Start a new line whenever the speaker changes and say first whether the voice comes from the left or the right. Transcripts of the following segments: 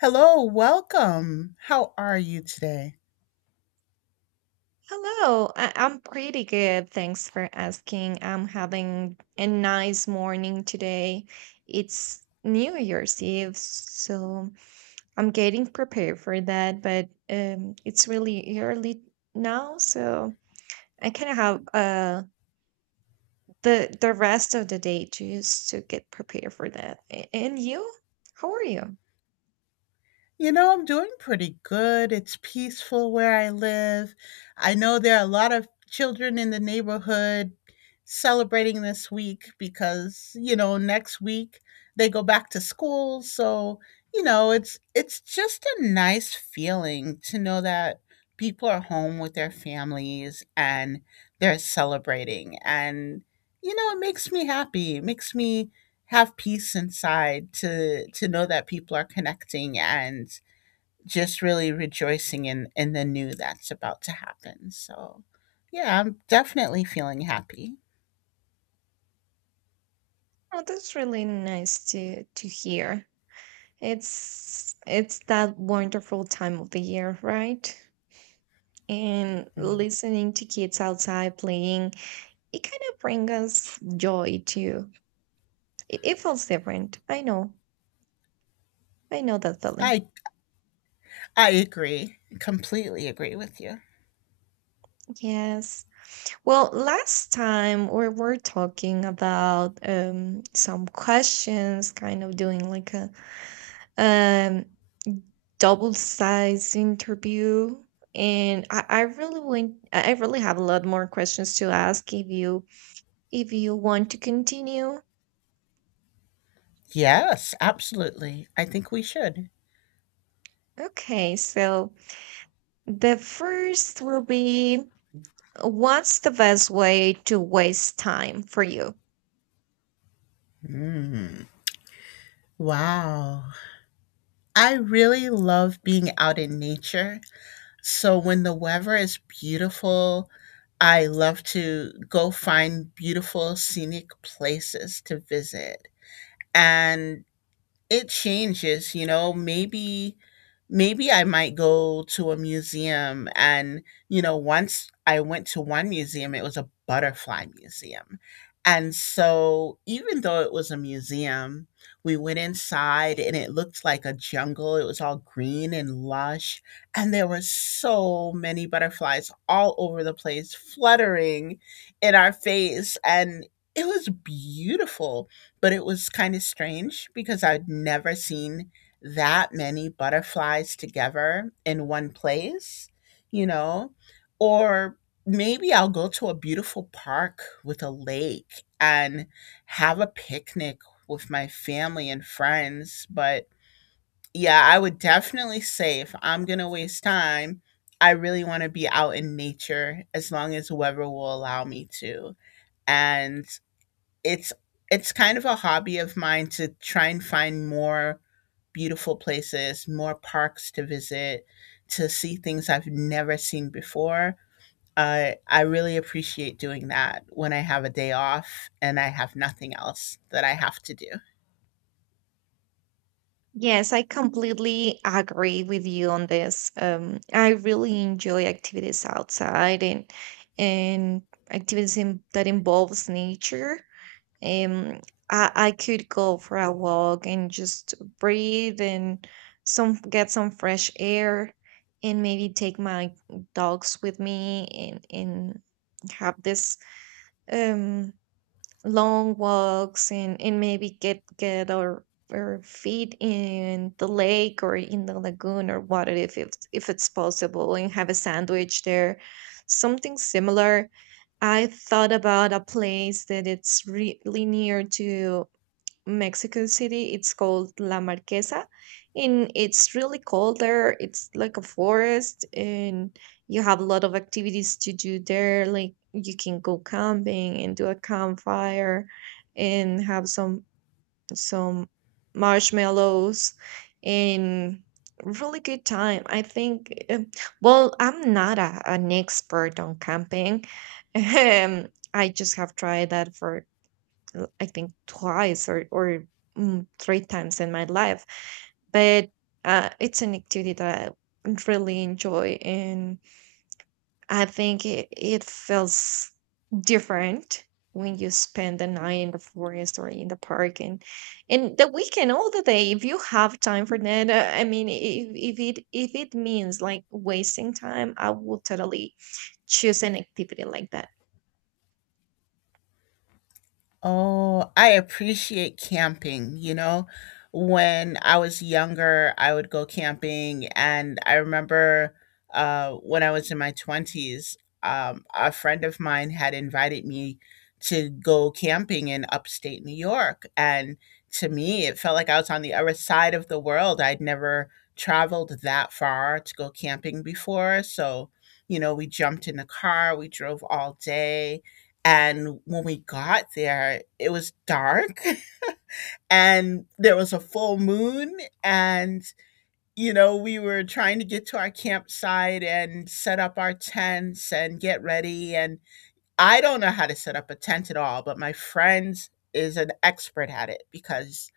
left: Hello, welcome. How are you today?
right: Hello, I'm pretty good. Thanks for asking. I'm having a nice morning today. It's New Year's Eve, so I'm getting prepared for that, but it's really early now, so I kind of have the rest of the day just to get prepared for that. And you? How are you?
left: You know, I'm doing pretty good. It's peaceful where I live. I know there are a lot of children in the neighborhood celebrating this week because, you know, next week they go back to school, so, you know, it's just a nice feeling to know that people are home with their families and they're celebrating and you know, it makes me happy. It makes me have peace inside to know that people are connecting and just really rejoicing in the new that's about to happen. So, yeah, I'm definitely feeling happy.
right: Oh, that's really nice to hear. It's that wonderful time of the year, right? And
left: Mm.
right: listening to kids outside playing it kind of brings us joy too. It feels different. I know, I know that feeling.
left: I I agree. Completely agree with you.
right: Yes, well, last time we were talking about some questions, kind of doing like a um double size interview, and I really want, I really have a lot more questions to ask if you, if you want to continue.
left: Yes, absolutely. I think we should.
right: Okay, so the first will be, what's the best way to waste time for you?
left: Mm. Wow. I really love being out in nature. So when the weather is beautiful, I love to go find beautiful scenic places to visit. And it changes, you know. Maybe maybe I might go to a museum, and you know, once I went to one museum, it was a butterfly museum. And so even though it was a museum, we went inside and it looked like a jungle. It was all green and lush, and there were so many butterflies all over the place fluttering in our face, and it was beautiful. But it was kind of strange because I'd never seen that many butterflies together in one place, you know? Or maybe I'll go to a beautiful park with a lake and have a picnic with my family and friends. But yeah, I would definitely say if I'm going to waste time, I really want to be out in nature as long as the weather will allow me to. And it's it's kind of a hobby of mine to try and find more beautiful places, more parks to visit, to see things I've never seen before. I really appreciate doing that when I have a day off and I have nothing else that I have to do.
right: Yes, I completely agree with you on this. I really enjoy activities outside, and activities in, that involves nature. Um, I could go for a walk and just breathe and some get some fresh air, and maybe take my dogs with me, and have this um long walks, and maybe get our feet in the lake or in the lagoon or water if it's possible, and have a sandwich there, something similar. I thought about a place that it's really near to Mexico City. It's called La Marquesa, and it's really cold there. It's like a forest, and you have a lot of activities to do there. Like you can go camping and do a campfire, and have some marshmallows, and really good time, I think. Well, I'm not a, an expert on camping. Um, I just have tried that for I think twice or three times in my life, but it's an activity that I really enjoy, and I think it feels different when you spend the night in the forest or in the park, and the weekend all the day if you have time for that. I mean, if it means like wasting time, I would totally choose an activity like that.
left: Oh, I appreciate camping, you know? When I was younger, I would go camping, and I remember when I was in my 20s, a friend of mine had invited me to go camping in upstate New York. And to me, it felt like I was on the other side of the world. I'd never traveled that far to go camping before. So, you know, we jumped in the car, we drove all day and when we got there, it was dark and there was a full moon. And, you know, we were trying to get to our campsite and set up our tents and get ready. And I don't know how to set up a tent at all, but my friend is an expert at it because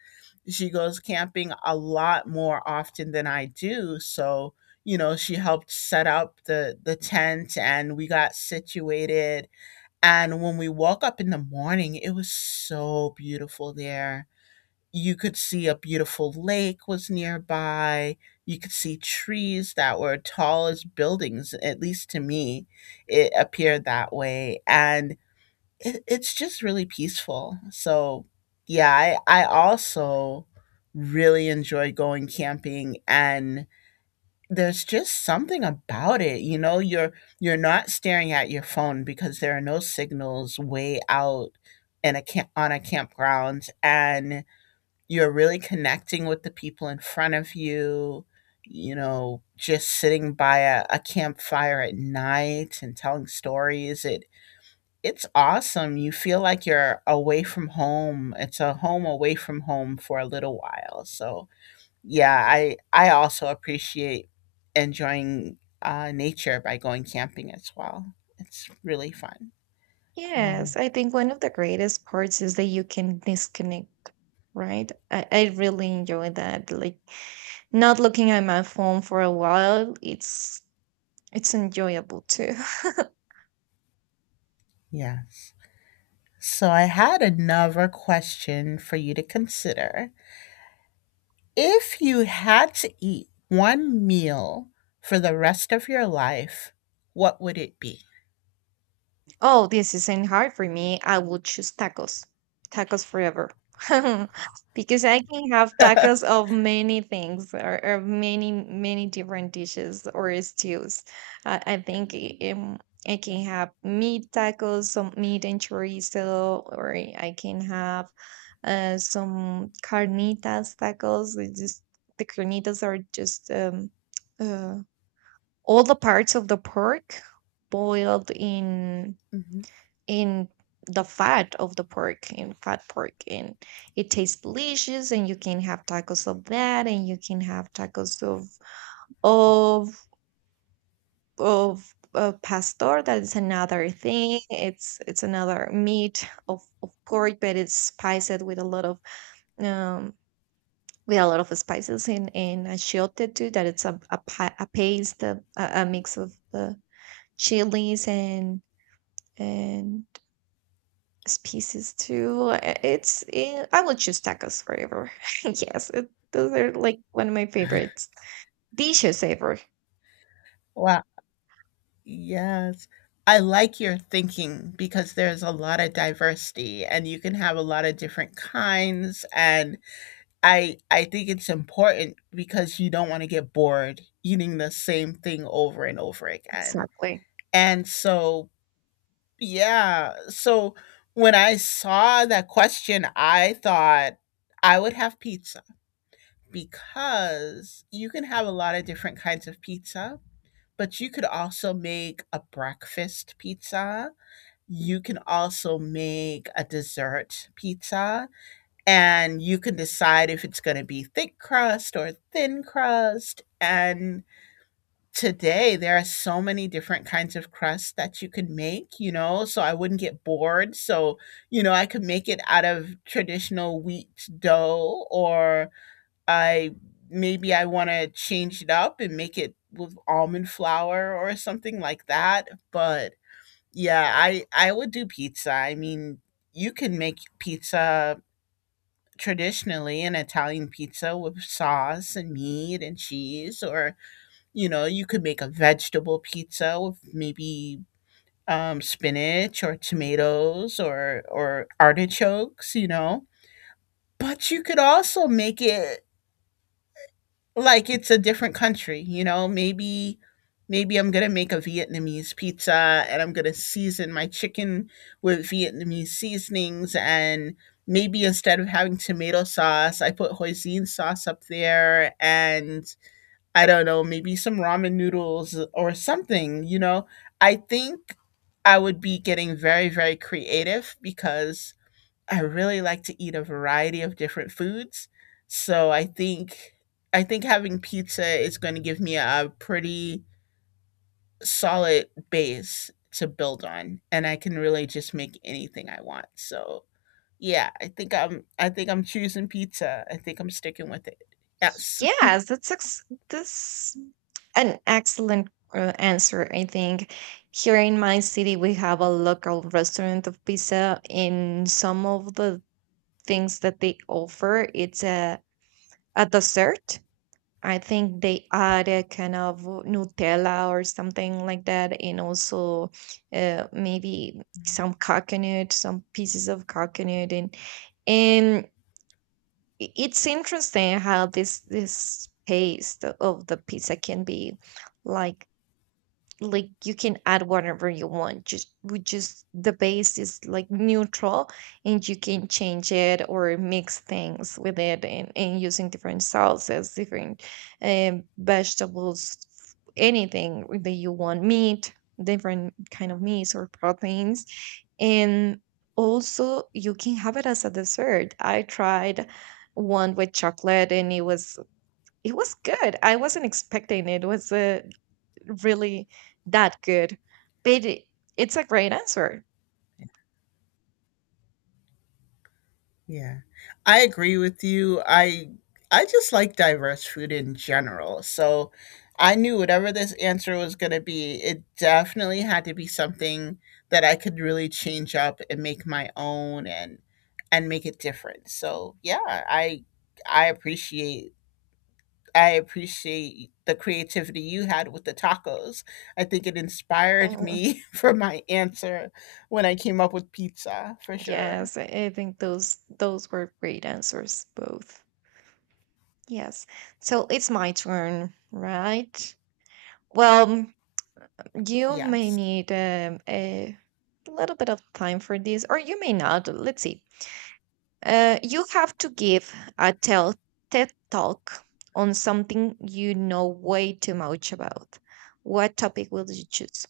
left: she goes camping a lot more often than I do. So, you know, she helped set up the tent and we got situated, and when we woke up in the morning, it was so beautiful there. You could see a beautiful lake was nearby. You could see trees that were tall as buildings, at least to me, it appeared that way. And it, it's just really peaceful. So, yeah, I also really enjoy going camping, and there's just something about it, you know, you're not staring at your phone because there are no signals way out in a camp on a campground, and you're really connecting with the people in front of you, you know, just sitting by a campfire at night and telling stories. It it's awesome. You feel like you're away from home. It's a home away from home for a little while. So yeah, I also appreciate enjoying nature by going camping as well. It's really fun. um,
right: Yes, I think one of the greatest parts is that you can disconnect, right? I really enjoy that. Like not looking at my phone for a while, it's enjoyable too.
left: yes, so I had another question for you to consider. If you had to eat one meal for the rest of your life, what would it be?
right: Oh, this isn't hard for me. I would choose tacos. Tacos forever. Because I can have
left: Yeah,
right: tacos of many things, or many, many different dishes or stews. I think I
left: yeah.
right: can have meat tacos, some meat and chorizo, or I can have some carnitas tacos. It's just, the carnitas are just uh, all the parts of the pork boiled
left: Mhm.
right: in the fat of the pork, in fat pork, and it tastes delicious, and you can have tacos of that, and you can have tacos of of pastor. That is another thing. It's another meat of pork, but it's spiced with a lot of um with a lot of spices, and achiote too, that it's a paste, a mix of the chilies and species too. It's I will choose tacos forever. Yes, it, those are like one of my favorites dishes ever.
left: Wow. Yes. I like your thinking because there's a lot of diversity and you can have a lot of different kinds, and I think it's important because you don't want to get bored eating the same thing over and over again.
right: Exactly.
left: And so, yeah. So when I saw that question, I thought I would have pizza because you can have a lot of different kinds of pizza, but you could also make a breakfast pizza, you can also make a dessert pizza, and you can decide if it's going to be thick crust or thin crust. And today there are so many different kinds of crust that you can make, you know, so I wouldn't get bored. So, you know, I could make it out of traditional wheat dough, or I maybe I want to change it up and make it with almond flour or something like that, but yeah, I would do pizza. I mean, you can make pizza traditionally, an Italian pizza with sauce and meat and cheese, or you know, you could make a vegetable pizza with maybe spinach or tomatoes or artichokes. You know, but you could also make it like it's a different country, you know, maybe maybe I'm going to make a Vietnamese pizza and I'm going to season my chicken with Vietnamese seasonings, and maybe instead of having tomato sauce, I put hoisin sauce up there and I don't know, maybe some ramen noodles or something, you know. I think I would be getting very very creative because I really like to eat a variety of different foods. So I think having pizza is going to give me a pretty solid base to build on, and I can really just make anything I want. So, yeah, I think I'm choosing pizza. I think I'm sticking with it. Yes.
right: Yes, that's that's an excellent answer. I think here in my city we have a local restaurant of pizza, and some of the things that they offer, it's a dessert. I think they add a kind of Nutella or something like that, and also maybe some coconut, some pieces of coconut, and it's interesting how this taste of the pizza can be like like you can add whatever you want. Just we just, the base is like neutral, and you can change it or mix things with it, and using different sauces, different vegetables, anything that you want, meat, different kind of meats or proteins. And also you can have it as a dessert. I tried one with chocolate, and it was good. I wasn't expecting it, it was a really that good. But it, it's a great answer.
left: Yeah. I agree with you. I just like diverse food in general. So I knew whatever this answer was going to be, it definitely had to be something that I could really change up and make my own and make it different. So, yeah, I appreciate I appreciate the creativity you had with the tacos. I think it inspired
right: Mhm.
left: me for my answer when I came up with pizza, for sure.
right: Yes, I think those were great answers both. Yes. So it's my turn, right? Well, you may
left: Yes.
right: need a little bit of time for this, or you may not. Let's see. You have to give a tell TED talk on something you know way too much about. What topic will you choose?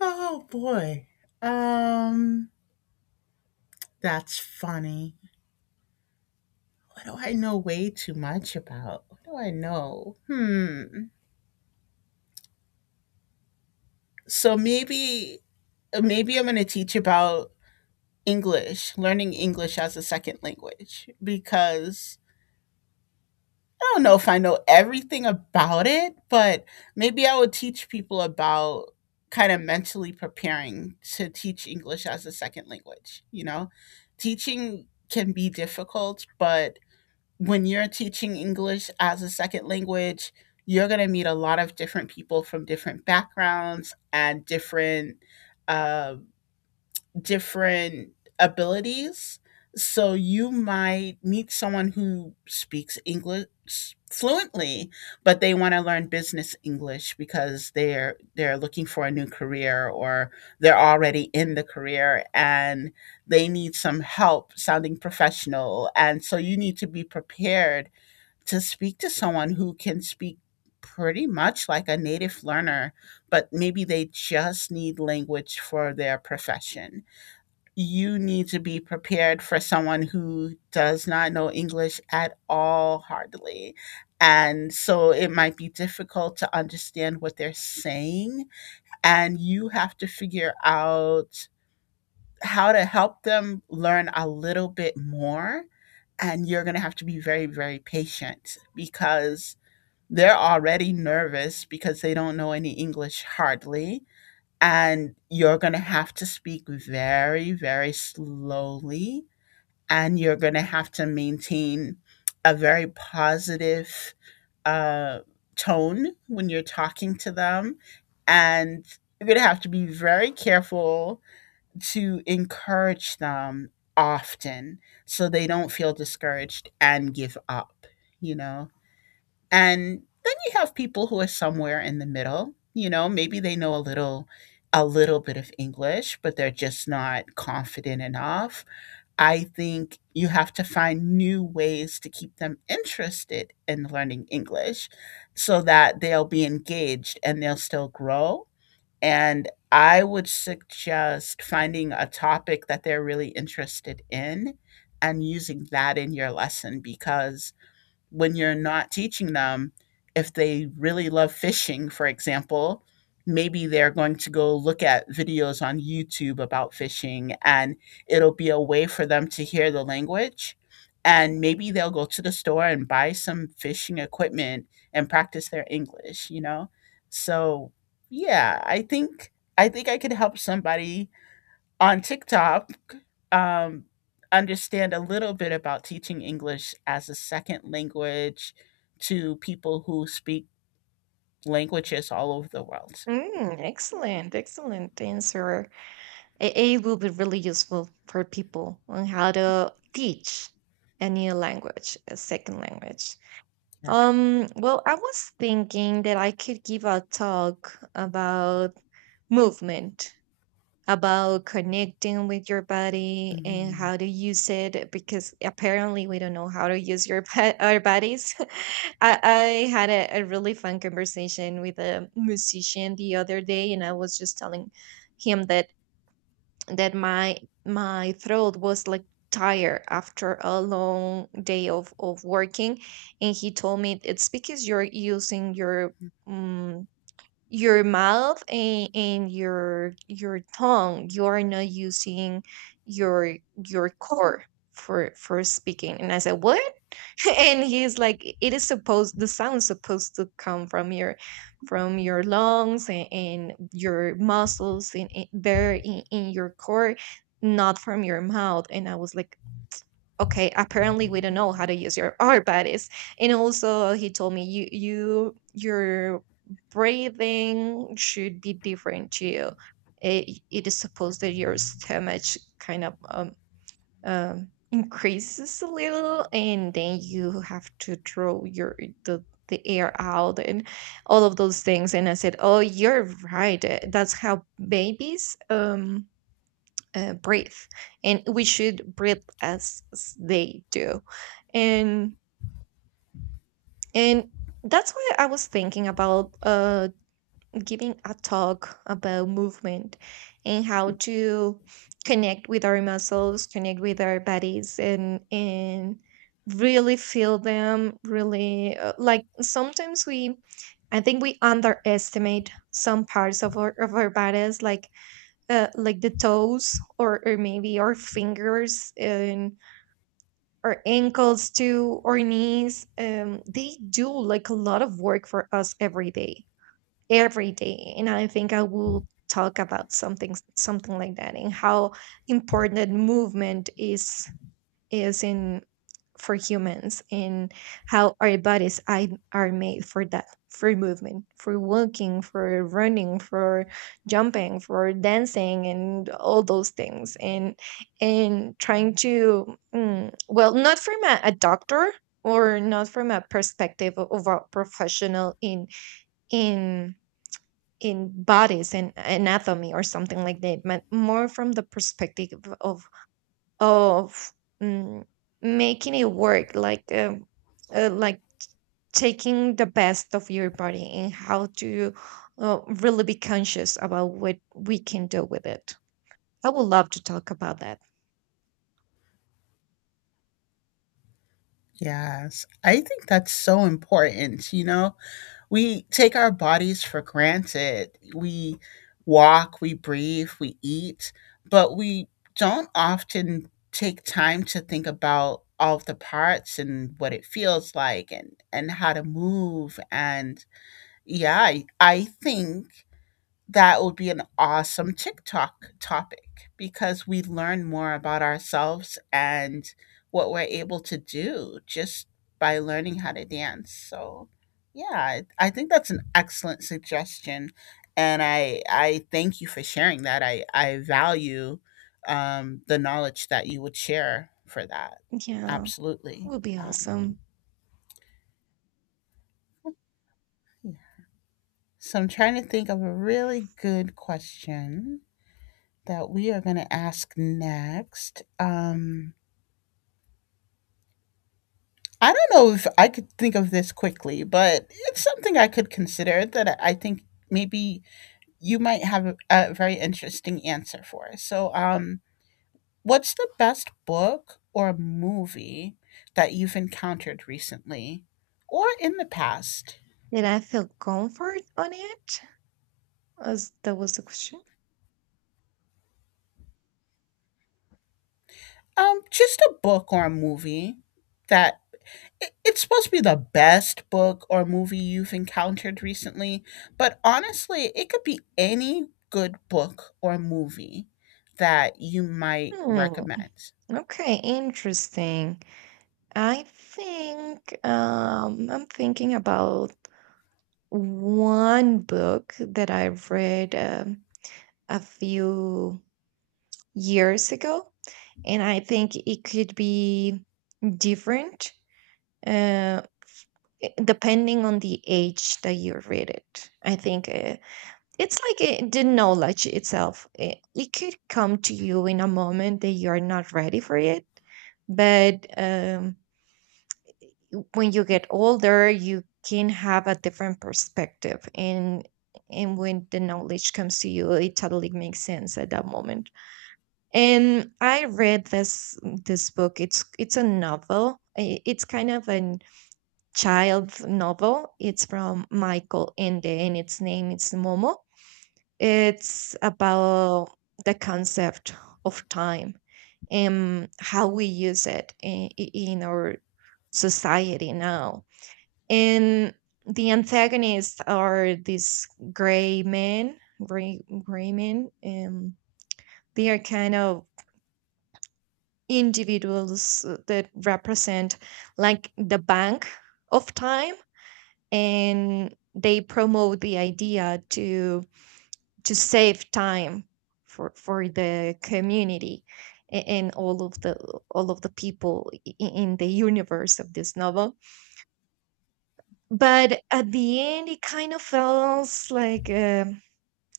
left: Oh boy. Um that's funny. What do I know way too much about? What do I know? Hmm. So maybe maybe I'm going to teach about English, learning English as a second language because I don't know if I know everything about it, but maybe I would teach people about kind of mentally preparing to teach English as a second language, you know? Teaching can be difficult, but when you're teaching English as a second language, you're going to meet a lot of different people from different backgrounds and different uh, different abilities. So you might meet someone who speaks English fluently, but they want to learn business English because they're looking for a new career or they're already in the career and they need some help sounding professional. And so you need to be prepared to speak to someone who can speak pretty much like a native learner, but maybe they just need language for their profession. You need to be prepared for someone who does not know English at all, hardly. And so it might be difficult to understand what they're saying. And you have to figure out how to help them learn a little bit more. And you're going to have to be very, very patient because they're already nervous because they don't know any English hardly. And you're going to have to speak very, very slowly. And you're going to have to maintain a very positive uh, tone when you're talking to them. And you're going to have to be very careful to encourage them often so they don't feel discouraged and give up, you know? And then you have people who are somewhere in the middle, you know, maybe they know a little bit of English, but they're just not confident enough. I think you have to find new ways to keep them interested in learning English so that they'll be engaged and they'll still grow. And I would suggest finding a topic that they're really interested in and using that in your lesson because when you're not teaching them, if they really love fishing, for example, maybe they're going to go look at videos on YouTube about fishing and it'll be a way for them to hear the language. And maybe they'll go to the store and buy some fishing equipment and practice their English, you know? So yeah, I think I think I could help somebody on TikTok um, understand a little bit about teaching English as a second language to people who speak languages all over the world.
right: Mm, excellent, excellent answer. A it will be really useful for people on how to teach a new language, a second language.
left: Yeah.
right: Well, I was thinking that I could give a talk about movement, about connecting with your body and
left: Mhm.
right: how to use it, because apparently we don't know how to use your our bodies. I had a really fun conversation with a musician the other day, and I was just telling him that that my my throat was like tired after a long day of working, and he told me it's because you're using your mm, your mouth, and your tongue. You are not using your your core for speaking. And I said, what? And he's like, it is supposed the sound's supposed to come from your lungs, and your muscles, and there in your core, not from your mouth. And I was like, okay, apparently we don't know how to use your our bodies. And also he told me, you your breathing should be different too. It is supposed that your stomach kind of increases a little, and then you have to throw your the the air out and all of those things. And I said, oh, you're right. That's how babies breathe, and we should breathe as they do. and and that's why I was thinking about giving a talk about movement, and how to connect with our muscles, connect with our bodies, and really feel them, really. Like sometimes we, I think we underestimate some parts of our bodies, like the toes, or maybe our fingers, and our ankles too, or knees. Um, they do like a lot of work for us every day, every day. And I think I will talk about something like that, and how important movement is in for humans, and how our bodies are made for that, for movement, for walking, for running, for jumping, for dancing, and all those things. And trying to well, not from a doctor, or not from a perspective of a professional in in in bodies and anatomy or something like that, but more from the perspective of of mm, making it work, like taking the best of your body, and how to really be conscious about what we can do with it. I would love to talk about that.
left: Yes, I think that's so important, you know? We take our bodies for granted. We walk, we breathe, we eat, but we don't often take time to think about all of the parts and what it feels like and how to move, and yeah, I think that would be an awesome TikTok topic because we learn more about ourselves and what we're able to do just by learning how to dance. So, yeah, I think that's an excellent suggestion. And I thank you for sharing that. I value the knowledge that you would share for that.
right: Yeah,
left: Absolutely.
right: would be
left: Um,
right: awesome.
left: yeah. So, I'm trying to think of a really good question that we are going to ask next. I don't know if I could think of this quickly, but it's something I could consider that I think maybe you might have a very interesting answer for. So, what's the best book or movie that you've encountered recently or in the past?
right: Did I feel comfort on it? Was that was the question?
left: Just a book or a movie that it's supposed to be the best book or movie you've encountered recently, but honestly, it could be any good book or movie that you might
right: Hmm,
left: recommend.
right: okay, interesting. I think I'm thinking about one book that I read a few years ago, and I think it could be different uh, depending on the age that you read it. I think it's like the knowledge itself. It could come to you in a moment that you are not ready for it. But when you get older, you can have a different perspective. And when the knowledge comes to you, it totally makes sense at that moment. And I read this book. It's a novel. It's kind of a child novel. It's from Michael Ende, and its name is Momo. It's about the concept of time, and how we use it in our society now. And the antagonists are these gray men, gray men, and they are kind of individuals that represent like the bank of time, and they promote the idea to save time for the community, and all of the people in the universe of this novel. But at the end, it kind of feels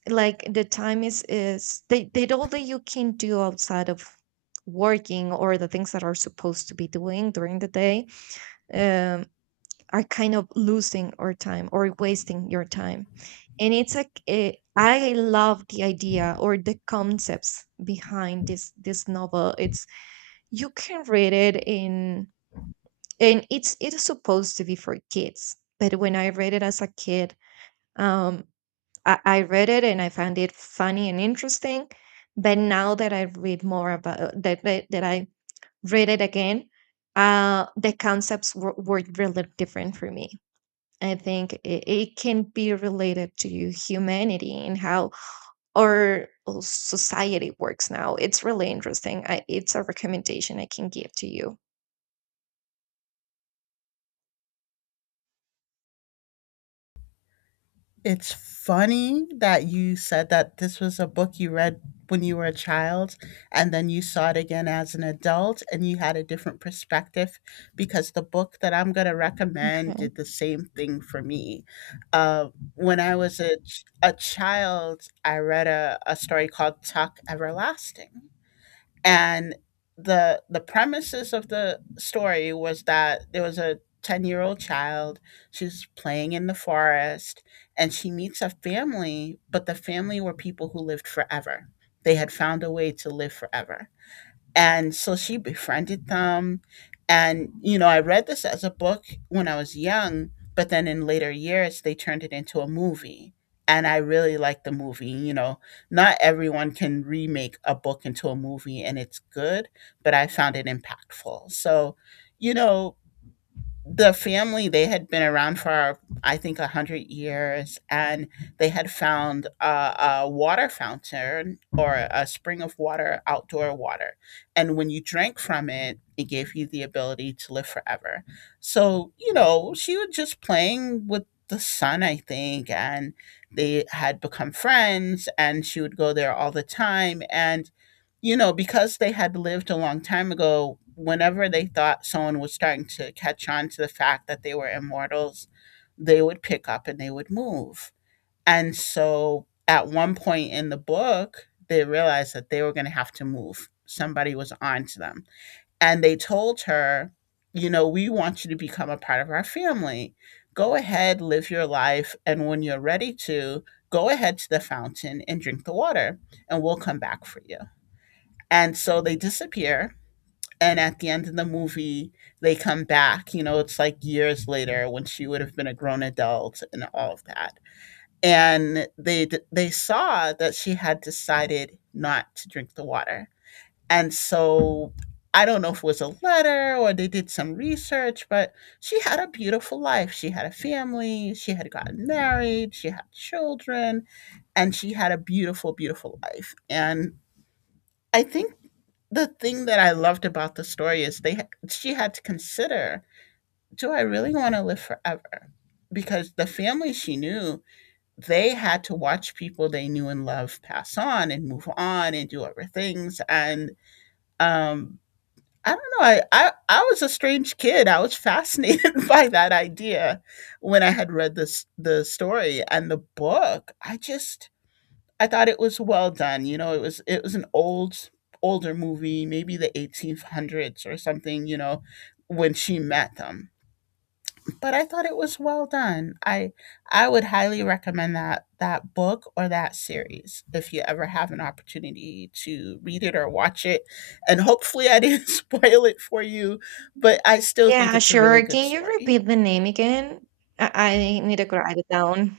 right: like the time is they did all that you can do outside of working, or the things that are supposed to be doing during the day, um are kind of losing our time or wasting your time. And it's like I love the idea or the concepts behind this novel. It's you can read it in, and it's it is supposed to be for kids, but when I read it as a kid, um I read it and I found it funny and interesting, but now that I read more about that I read it again, the concepts were really different for me. I think it, it can be related to humanity, and how our society works now. It's really interesting. I, it's a recommendation I can give to you.
left: It's funny that you said that this was a book you read when you were a child and then you saw it again as an adult and you had a different perspective because the book that I'm going to recommend
right: Okay.
left: did the same thing for me. Uh, when I was a child, I read a story called Tuck Everlasting, and the premises of the story was that there was a 10-year-old child. She's playing in the forest and she meets a family, but the family were people who lived forever. They had found a way to live forever, and so she befriended them. And you know, I read this as a book when I was young, but then in later years they turned it into a movie, and I really like the movie. You know, not everyone can remake a book into a movie and it's good, but I found it impactful. So you know, the family, they had been around for, I think, 100 years, and they had found a water fountain or a spring of water, outdoor water, and when you drank from it, it gave you the ability to live forever. So you know, she was just playing with the sun, I think, and they had become friends and she would go there all the time. And you know, because they had lived a long time ago, whenever they thought someone was starting to catch on to the fact that they were immortals, they would pick up and they would move. And so at one point in the book, they realized that they were going to have to move. Somebody was on to them. And they told her, you know, we want you to become a part of our family. Go ahead, live your life. And when you're ready to, go ahead to the fountain and drink the water, and we'll come back for you. And so they disappear. And at the end of the movie, they come back. You know, it's like years later when she would have been a grown adult and all of that. And they saw that she had decided not to drink the water. And so I don't know if it was a letter or they did some research, but she had a beautiful life. She had a family, she had gotten married, she had children, and she had a beautiful, beautiful life. And I think the thing that I loved about the story is they, she had to consider, do I really want to live forever? Because the family she knew, they had to watch people they knew and loved pass on and move on and do other things. And um, I don't know, I was a strange kid. I was fascinated by that idea when I had read this the story and the book. I just, I thought it was well done. You know, it was, it was an old older movie, maybe the 1800s or something, you know, when she met them. But I thought it was well done. I would highly recommend that that book or that series if you ever have an opportunity to read it or watch it. And hopefully I didn't spoil it for you, but I still think
right: Yeah,
left: it's a really
right: sure.
left: good
right: Can you
left: story.
right: repeat the name again? I need to write it down.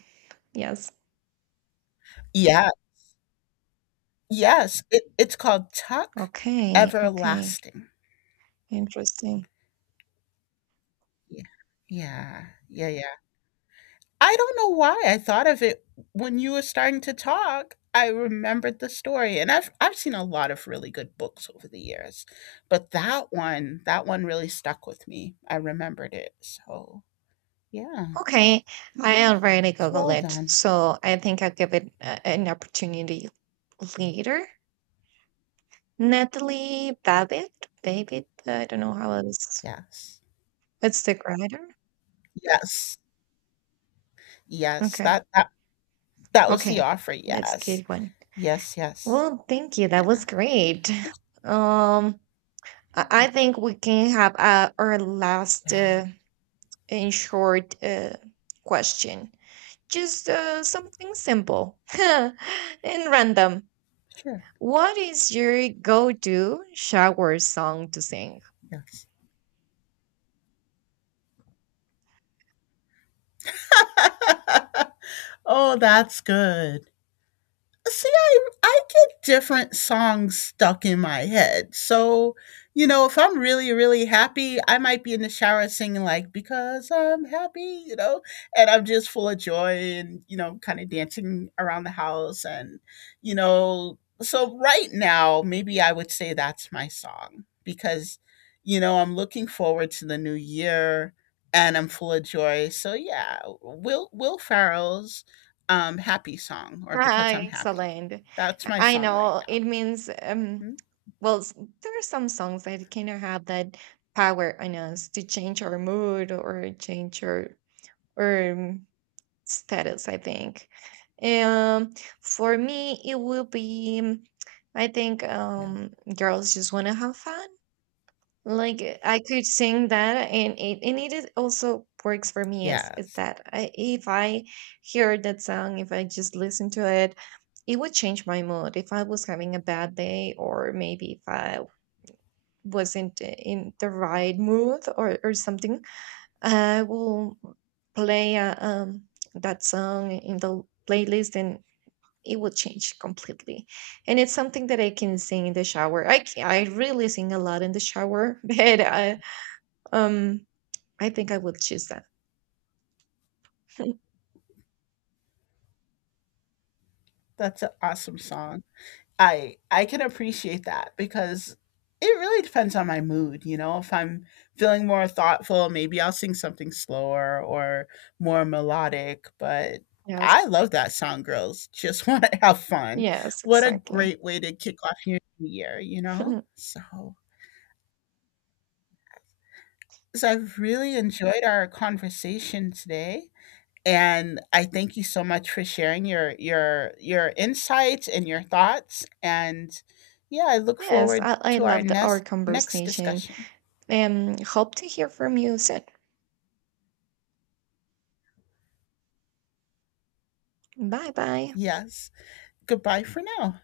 right: Yes.
left: Yeah. Yes, it's called Tuck
right: Okay. Okay.
left: Everlasting.
right: Interesting.
left: Yeah. Yeah. Yeah. I don't know why I thought of it when you were starting to talk. I remembered the story, and I've seen a lot of really good books over the years, but that one, that one really stuck with me. I remembered it, so yeah,
right: Okay. I already
left: it's
right: Google
left: well
right: it.
left: done.
right: So I think I'll give it an opportunity later. Natalie Babbitt, Babbitt, I don't know how it is.
left: Yes,
right: It's stick Rider?
left: yes, yes.
right: Okay.
left: That that was the
right: Okay.
left: offer.
right: That's
left: Yes,
right: good one.
left: yes, yes.
right: Well, thank you. That
left: Yeah,
right: was great.
left: it's
right: Um, I
left: sure.
right: think we can have our last
left: Yeah,
right: in short question. Just something simple and random.
left: sure.
right: What is your go-to shower song to sing?
left: Yes. Oh, that's good. See, I get different songs stuck in my head. So, you know, if I'm really, really happy, I might be in the shower singing like "Because I'm Happy," you know, and I'm just full of joy and you know, kind of dancing around the house and you know. So right now, maybe I would say that's my song because you know, I'm looking forward to the new year and I'm full of joy. So yeah, Will Farrell's happy song, or
right: Ah,
left: "Because I'm Happy,"
right: excellent.
left: that's my
right: I
left: song right
right: know
left: now.
right: it means
left: Hmm?
right: well there are some songs that kind of have that power on us to change our mood, or change our, or status, I think. Um, for me it will be I think
left: Yeah.
right: Girls Just Want to Have Fun. Like I could sing that, and it, and it is also works for me. Is
left: Yes,
right: that I, if I hear that song, if I just listen to it, it would change my mood. If I was having a bad day, or maybe if I wasn't in the right mood, or something, I will play that song in the playlist, and it will change completely. And it's something that I can sing in the shower. I really sing a lot in the shower, but um, I think I would choose that.
left: that's an awesome song. I can appreciate that because it really depends on my mood. You know, if I'm feeling more thoughtful, maybe I'll sing something slower or more melodic, but
right: Yes.
left: I love that song "Girls Just Want to Have Fun."
right: Yes,
left: What a
right: exactly.
left: great way to kick off your new year, you know? So I've really enjoyed our conversation today. And I thank you so much for sharing your your insights and your thoughts. And yeah, I look
right: Yes,
left: forward
right: I
left: to our
right: love the our
left: next
right: conversation
left: discussion.
right: and hope to hear from you soon. Bye bye.
left: Yes. Goodbye for now.